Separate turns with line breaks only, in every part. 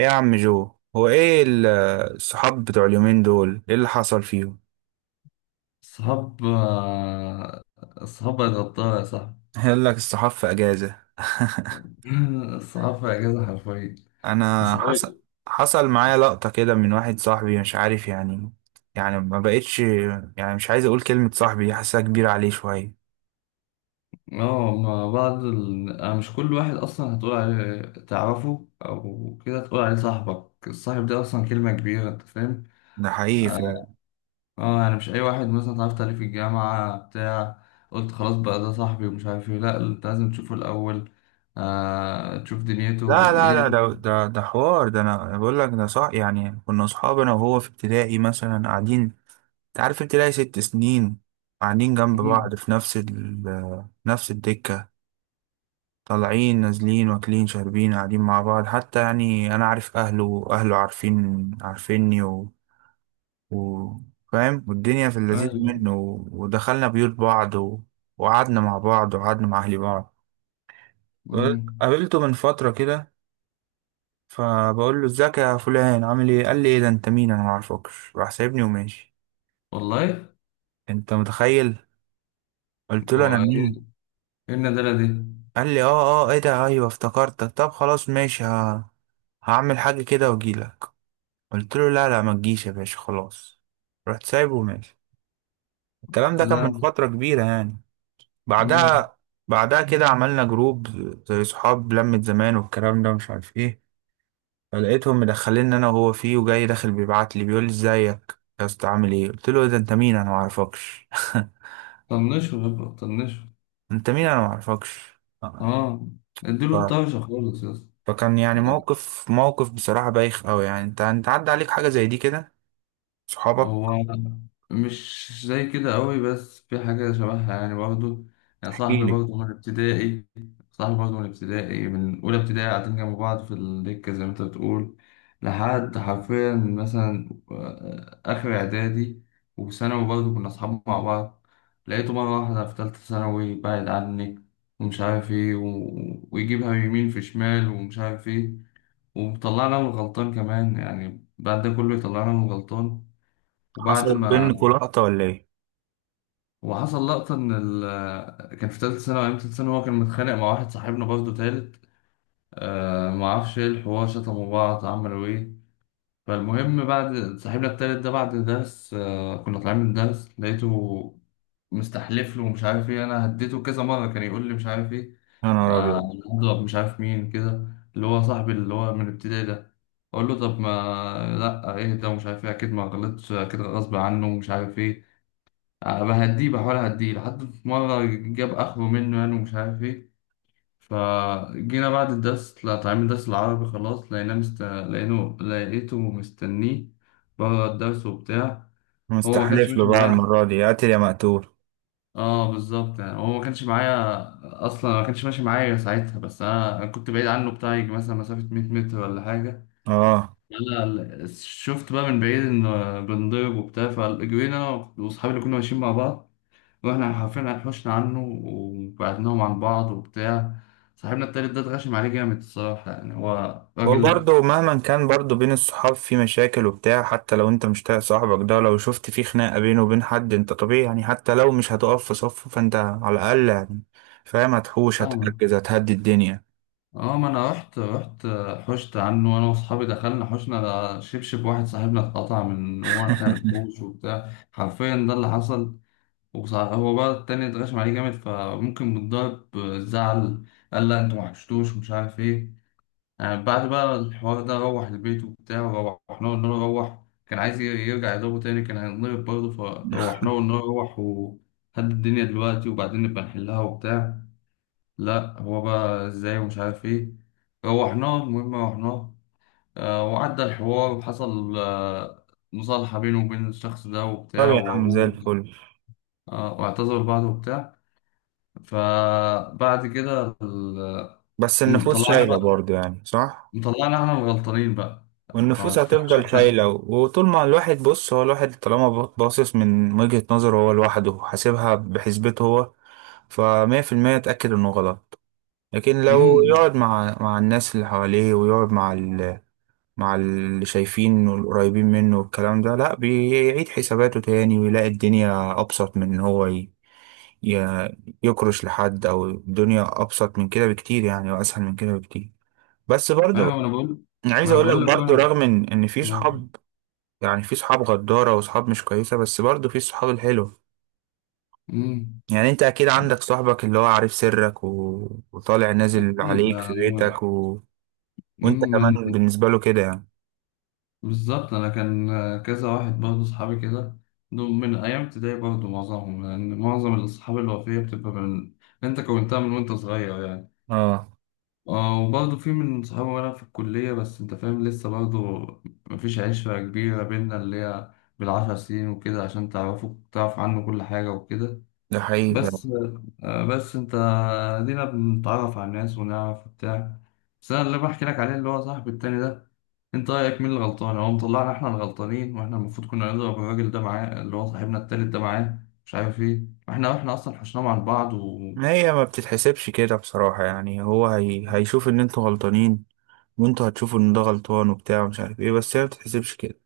ايه يا عم جو، هو ايه الصحاب بتوع اليومين دول، ايه اللي حصل فيهم؟
صحاب آه، صحاب بقت غطاها يا صاحبي.
قال لك الصحاب في اجازة.
الصحاب في اجازه حرفيا.
انا، حصل
صحابي.
حصل معايا لقطة كده من واحد صاحبي، مش عارف يعني. يعني ما بقتش، يعني مش عايز اقول كلمة صاحبي دي، حاسسها كبيرة عليه شوية.
اه، مع بعض أنا مش كل واحد اصلا هتقول عليه تعرفه او كده تقول عليه صاحبك. الصاحب ده اصلا كلمه كبيره، انت فاهم.
ده حقيقي فعلا.
اه آه، يعني مش اي واحد مثلا اتعرفت عليه في الجامعة بتاع قلت خلاص بقى ده صاحبي ومش عارف ايه. لا، انت لازم تشوفه الاول. آه، تشوف دنيته
لا، لا، لا، ده حوار، ده أنا بقول لك ده صح. يعني كنا صحاب انا وهو في ابتدائي مثلا، قاعدين. انت عارف ابتدائي 6 سنين. قاعدين جنب
مم.
بعض في نفس الدكة. طالعين نازلين واكلين شاربين قاعدين مع بعض، حتى يعني انا عارف اهله واهله عارفين عارفيني و... فاهم، والدنيا في اللذيذ
ايوه.
منه ودخلنا بيوت بعض وقعدنا مع بعض، وقعدنا مع اهلي بعض.
مم.
قابلته من فترة كده. فبقول له: ازيك يا فلان، عامل ايه؟ قال لي: ايه ده؟ انت مين؟ انا ما اعرفكش. راح سايبني وماشي.
والله.
انت متخيل؟ قلت له:
هو
انا
ايه؟
مين؟
إيه الندالة دي؟
قال لي: ايه ده، ايوه افتكرتك، طب خلاص ماشي، هعمل حاجة كده واجيلك. قلت له: لا، لا، ما تجيش يا باشا، خلاص. رحت سايبه وماشي. الكلام ده كان من
لا.
فترة كبيرة يعني.
مم.
بعدها بعدها كده عملنا جروب، زي صحاب لمة زمان والكلام ده مش عارف ايه. فلقيتهم مدخليني انا وهو فيه، وجاي داخل بيبعت لي، بيقول لي: ازيك يا اسطى، عامل ايه؟ قلت له: إيه ده؟ انت مين؟ انا ما اعرفكش.
طنشه يا بابا، طنشه.
انت مين؟ انا ما اعرفكش.
اه، اديله
ف-
الطرشه خالص يا اسطى.
فكان يعني موقف بصراحة بايخ قوي يعني. انت عدى عليك حاجة زي دي كده، صحابك؟
هو مش زي كده قوي بس في حاجة شبهها يعني برضه. يعني
احكي
صاحبي
لي.
برضه من ابتدائي. صاحبي برضه من ابتدائي، من أولى ابتدائي قاعدين جنب بعض في الدكة زي ما أنت بتقول، لحد حرفيا مثلا آه، آخر إعدادي وثانوي برضه كنا أصحاب مع بعض. لقيته مرة واحدة في تالتة ثانوي بعد عني ومش عارف إيه ويجيبها يمين في شمال ومش عارف إيه. وطلعنا من غلطان كمان، يعني بعد ده كله يطلعنا من غلطان. وبعد
حصل
ما
بينكوا لقطة ولا ايه؟
وحصل لقطة إن ال كان في تالتة ثانوي، أيام تالتة ثانوي هو كان متخانق مع واحد صاحبنا برضه تالت. آه، معرفش إيه الحوار، شتموا بعض، عملوا إيه. فالمهم بعد صاحبنا التالت ده، بعد درس آه كنا طالعين من درس لقيته مستحلف له ومش عارف إيه. أنا هديته كذا مرة كان يقول لي مش عارف إيه،
يا نهار
آه
ابيض!
أنا هضرب مش عارف مين كده، اللي هو صاحبي اللي هو من ابتدائي ده. أقول له طب ما لأ إيه ده ومش عارف إيه، أكيد ما غلطتش، أكيد غصب عنه ومش عارف إيه. آه، بهديه، بحاول اهديه لحد في مرة جاب اخره منه يعني ومش عارف ايه. فجينا بعد الدرس، لا طالعين من الدرس العربي خلاص، لقيناه لقيته مستنيه بره الدرس وبتاع. هو ما كانش
مستحلف له
ماشي
بقى
معايا.
المرة دي، قاتل يا مقتول.
اه بالظبط، يعني هو ما كانش معايا اصلا، ما كانش ماشي معايا ساعتها. بس أنا كنت بعيد عنه بتاع، يجي مثلا مسافة 100 متر ولا حاجة.
اه،
انا شفت بقى من بعيد انه بنضرب وبتاع، فجرينا انا واصحابي اللي كنا ماشيين مع بعض. واحنا حرفيا هنحوشنا عنه وبعدناهم عن بعض وبتاع. صاحبنا التالت ده اتغشم عليه جامد الصراحة، يعني هو راجل.
وبرضه مهما كان، برضه بين الصحاب في مشاكل وبتاع، حتى لو انت مش طايق صاحبك ده، لو شفت في خناقة بينه وبين حد، انت طبيعي يعني حتى لو مش هتقف في صفه، فانت على الأقل يعني فاهم، هتحوش،
فاهمة.
هتحجز، هتهدي الدنيا.
اه، ما انا رحت حشت عنه انا واصحابي، دخلنا حشنا، ده شبشب واحد صاحبنا اتقطع من واحنا بنحوش وبتاع، حرفيا ده اللي حصل. هو بقى التاني اتغشم عليه جامد فممكن بالضرب زعل، قال لا انتوا ما حشتوش مش عارف ايه. آه، بعد بقى الحوار ده روح البيت وبتاع، روحنا قلنا له روح، كان عايز يرجع يضربه تاني، كان هينضرب برضه. فروحنا قلنا له روح وهد الدنيا دلوقتي، وبعدين نبقى نحلها وبتاع. لا هو بقى ازاي ومش عارف ايه، روحناه المهم روحناه. آه، وعدى الحوار وحصل آه، مصالحة بينه وبين الشخص ده
طب
وبتاع
يا عم، زي
وأبوه.
الفل.
آه، واعتذروا لبعض وبتاع. فبعد كده
بس النفوس
طلعنا
شايلة
بقى
برضه، يعني صح؟
طلعنا احنا الغلطانين بقى، فما
والنفوس
تفهمش.
هتفضل شايلة، وطول ما الواحد بص، هو الواحد طالما باصص من وجهة نظره هو لوحده، حاسبها بحسبته هو، فمية في المية اتأكد انه غلط. لكن لو
امم.
يقعد مع الناس اللي حواليه، ويقعد مع اللي شايفين والقريبين منه والكلام ده، لا بيعيد حساباته تاني، ويلاقي الدنيا أبسط من إن هو ي... يكرش لحد، أو الدنيا أبسط من كده بكتير يعني، وأسهل من كده بكتير. بس
ايوه، ما انا
برضه،
بقول،
أنا
ما
عايز
انا
أقول لك
بقول لك
برضه،
بقى
رغم إن في
ما-
صحاب، يعني في صحاب غدارة وصحاب مش كويسة، بس برضه في الصحاب الحلوة.
امم.
يعني أنت أكيد عندك صاحبك اللي هو عارف سرك وطالع نازل
اكيد،
عليك في
يعني
بيتك وانت
امم
كمان
من-
بالنسبة له كده يعني.
بالظبط، انا كان كذا واحد برضه اصحابي كده، دول من ايام ابتدائي برضه معظمهم، لان معظم الاصحاب الوفيه بتبقى من انت كونتها من وانت صغير يعني.
اه،
اه، وبرضه في من صحابي وانا في الكليه بس انت فاهم لسه برضه، مفيش عشره كبيره بينا، اللي هي بالعشر سنين وكده عشان تعرفوا تعرف عنه كل حاجه وكده.
ده حقيقي فعلا.
بس آه، بس انت دينا بنتعرف على الناس ونعرف بتاع. بس انا اللي بحكي لك عليه اللي هو صاحبي التاني ده، انت رايك مين اللي غلطان؟ هو مطلعنا احنا الغلطانين واحنا المفروض كنا نضرب الراجل ده معاه، اللي هو صاحبنا التالت ده معاه، مش عارف ايه. واحنا اصلا حشناهم عن بعض و...
ما هي ما بتتحسبش كده بصراحة يعني. هو هيشوف ان انتوا غلطانين، وانتوا هتشوفوا ان ده غلطان وبتاع ومش عارف ايه، بس هي ما بتتحسبش كده.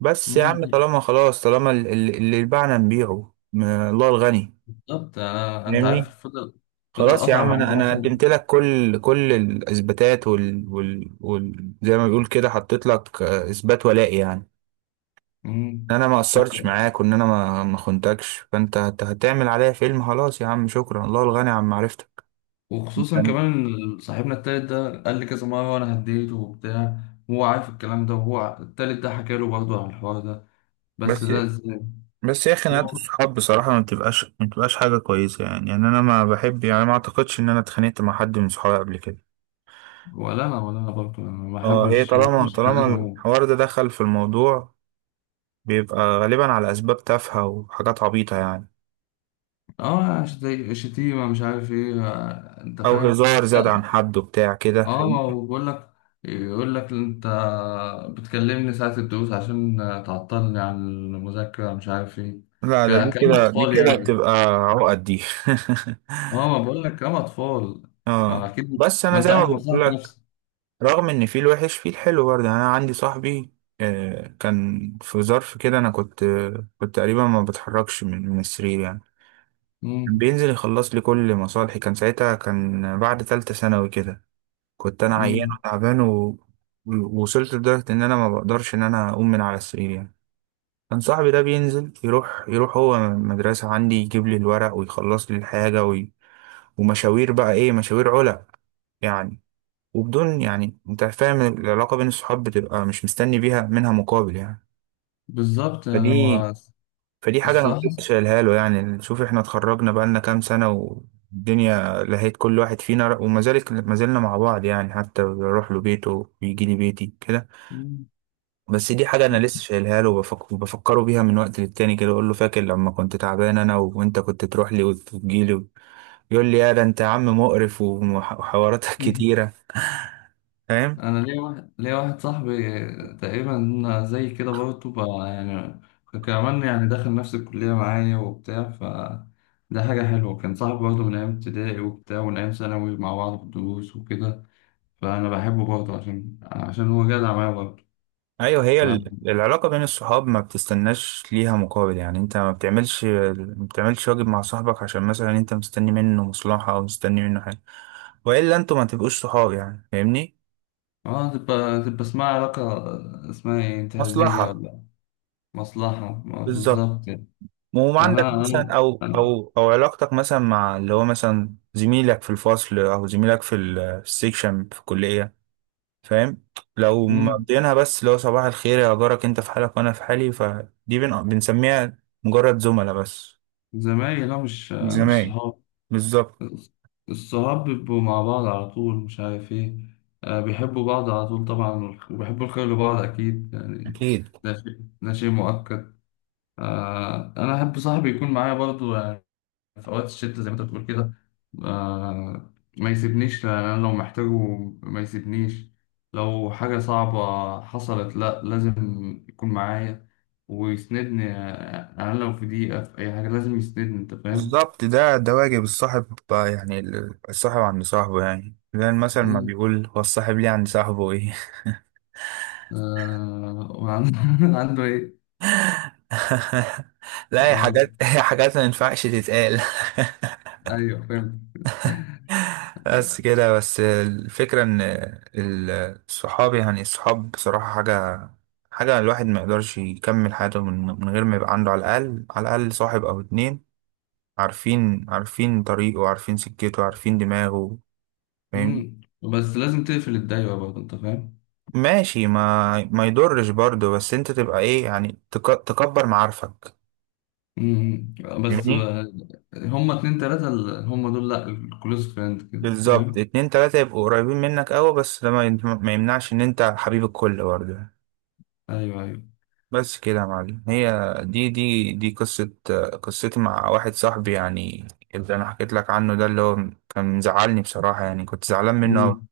بس يا عم،
مم.
طالما خلاص، طالما اللي يبيعنا نبيعه، ما الله الغني.
بالظبط، انا انت
فاهمني؟
عارف فضل، فضل
خلاص يا
قطع
عم،
معايا
انا
مثلا.
قدمت لك كل الاثباتات زي ما بيقول كده، حطيت لك، اثبات ولائي يعني.
مم.
انا ما قصرتش معاك، وان انا ما خنتكش، فانت هتعمل عليا فيلم؟ خلاص يا عم، شكرا، الله الغني عن معرفتك. مش
وخصوصا
هن-
كمان إن صاحبنا التالت ده قال لي كذا مرة وأنا هديته وبتاع، وهو عارف الكلام ده، التالت ده حكى له برضه عن الحوار ده، بس
بس
ده ازاي.
بس يا خناقات
هو-
الصحاب بصراحة ما بتبقاش حاجة كويسة يعني. يعني أنا ما بحب يعني، ما أعتقدش إن أنا اتخانقت مع حد من صحابي قبل كده.
ولا أنا برضه، أنا ما
اه، هي
بحبش ما
طالما
بحبش
طالما
خلينا أقوم.
الحوار ده دخل في الموضوع، بيبقى غالبا على أسباب تافهة وحاجات عبيطة يعني.
اه زي شتيمة مش عارف ايه آه، انت
أو
فاهم.
هزار زاد
لا.
عن حد وبتاع كده،
اه، ما
فاهمني؟
هو بقول لك، يقول لك انت بتكلمني ساعة الدروس عشان تعطلني عن المذاكرة مش عارف ايه.
لا، ده دي
كلام
كده دي
أطفال
كده
يعني.
بتبقى عقد دي.
اه، ما بقول لك هم اطفال. آه،
اه،
اكيد،
بس
ما
انا
انت
زي ما
عارف
بقول
مصلحة
لك،
نفسك.
رغم ان في الوحش في الحلو برضه، يعني انا عندي صاحبي. آه، كان في ظرف كده، انا كنت تقريبا ما بتحركش من السرير يعني. كان
امم.
بينزل يخلص لي كل مصالحي، كان ساعتها كان بعد تالتة ثانوي كده. كنت انا عيان
امم.
وتعبان ووصلت لدرجة ان انا ما بقدرش ان انا اقوم من على السرير يعني. كان صاحبي ده بينزل يروح هو مدرسة عندي، يجيب لي الورق ويخلص لي الحاجة ومشاوير بقى ايه، مشاوير علق يعني. وبدون، يعني انت فاهم، العلاقة بين الصحاب بتبقى مش مستني بيها منها مقابل يعني.
بالظبط يعني
فدي
هو
فدي حاجة انا
الصراحة.
مبقتش شايلها له يعني. شوف، احنا اتخرجنا بقالنا كام سنة، والدنيا لهيت كل واحد فينا، وما ذلك ما زلنا مع بعض يعني، حتى بروح له بيته ويجي لي بيتي كده.
مم.
بس دي حاجة انا لسه شايلها له، وبفكره بيها من وقت للتاني كده، اقول له: فاكر لما كنت تعبان، انا وانت كنت تروح لي وتجي لي؟ يقول لي: يا ده انت يا عم مقرف وحواراتك
مم.
كتيرة. فاهم.
انا ليا واحد صاحبي، تقريبا زي كده برضه بقى يعني، كمان يعني دخل نفس الكلية معايا وبتاع ف ده حاجة حلوة. كان صاحبي برضه من أيام ابتدائي وبتاع، ومن أيام ثانوي مع بعض في الدروس وكده، فأنا بحبه برضه عشان هو جدع معايا برضه.
ايوه، هي العلاقه بين الصحاب ما بتستناش ليها مقابل يعني، انت ما بتعملش واجب مع صاحبك عشان مثلا انت مستني منه مصلحه او مستني منه حاجه. والا انتوا ما تبقوش صحاب يعني، فاهمني؟
اه، تبقى اسمها علاقة، اسمها ايه، انتهازية
مصلحه،
ولا مصلحة، ما
بالظبط.
بالظبط يعني.
وما عندك
أنا
مثلا،
أنا
او
أنا
او او علاقتك مثلا مع اللي هو مثلا زميلك في الفصل، او زميلك في في السكشن في الكليه. فاهم؟ لو
مم.
مقضيينها بس اللي هو صباح الخير يا جارك، انت في حالك وانا في حالي، فدي بنسميها مجرد زملاء بس.
زمايلي، لا مش
زمايل،
صحاب.
بالظبط.
الصحاب بيبقوا مع بعض على طول، مش عارف ايه. آه، بيحبوا بعض على طول طبعا، وبيحبوا الخير لبعض أكيد يعني.
أكيد،
ده شيء مؤكد. آه، أنا أحب صاحبي يكون معايا برضو في اوقات الشتا، زي ما انت بتقول كده. آه، ما يسيبنيش، لأن انا لو محتاجه ما يسيبنيش، لو حاجة صعبة حصلت لا لازم يكون معايا ويسندني. آه، انا لو في دقيقة في اي حاجة لازم يسندني، انت فاهم.
بالظبط. ده واجب الصاحب بقى يعني. الصاحب عند صاحبه، يعني زي المثل ما
مم.
بيقول: هو الصاحب ليه عند صاحبه إيه؟
آه، وعنده عنده ايه.
لا، هي
اه
حاجات، هي حاجات ما ينفعش تتقال.
ايوه، فاهم.
بس كده. بس الفكرة إن ال- الصحاب يعني، الصحاب بصراحة حاجة، حاجة الواحد ما يقدرش يكمل حياته من غير ما يبقى عنده على الأقل، على الأقل صاحب أو اتنين. عارفين طريقه، عارفين سكته، عارفين دماغه. فاهمني؟
مم. بس لازم تقفل الدايرة برضه، انت فاهم.
ماشي، ما يضرش برضه، بس انت تبقى ايه يعني، تكبر معارفك.
مم. بس
فاهمني؟
آه، هما اتنين تلاتة هما دول، لا، الكلوز فريند كده، انت
بالظبط،
فاهم.
اتنين تلاتة يبقوا قريبين منك قوي، بس ده ما يمنعش ان انت حبيب الكل برضه.
ايوه ايوه.
بس كده يا معلم. هي دي قصة، قصتي مع واحد صاحبي يعني، اللي انا حكيت لك عنه، ده اللي هو كان مزعلني بصراحة يعني، كنت زعلان منه أوي.
مم.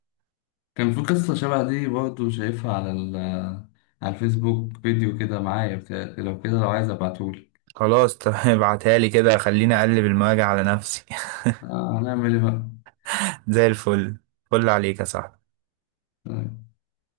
كان في قصة شبه دي برضه، شايفها على ال على الفيسبوك فيديو كده معايا بتاع، لو كده لو عايز ابعتهولك.
خلاص، طب ابعتها لي كده، خليني اقلب المواجع على نفسي.
آه، هنعمل ايه
زي الفل، فل عليك يا صاحبي.
بقى.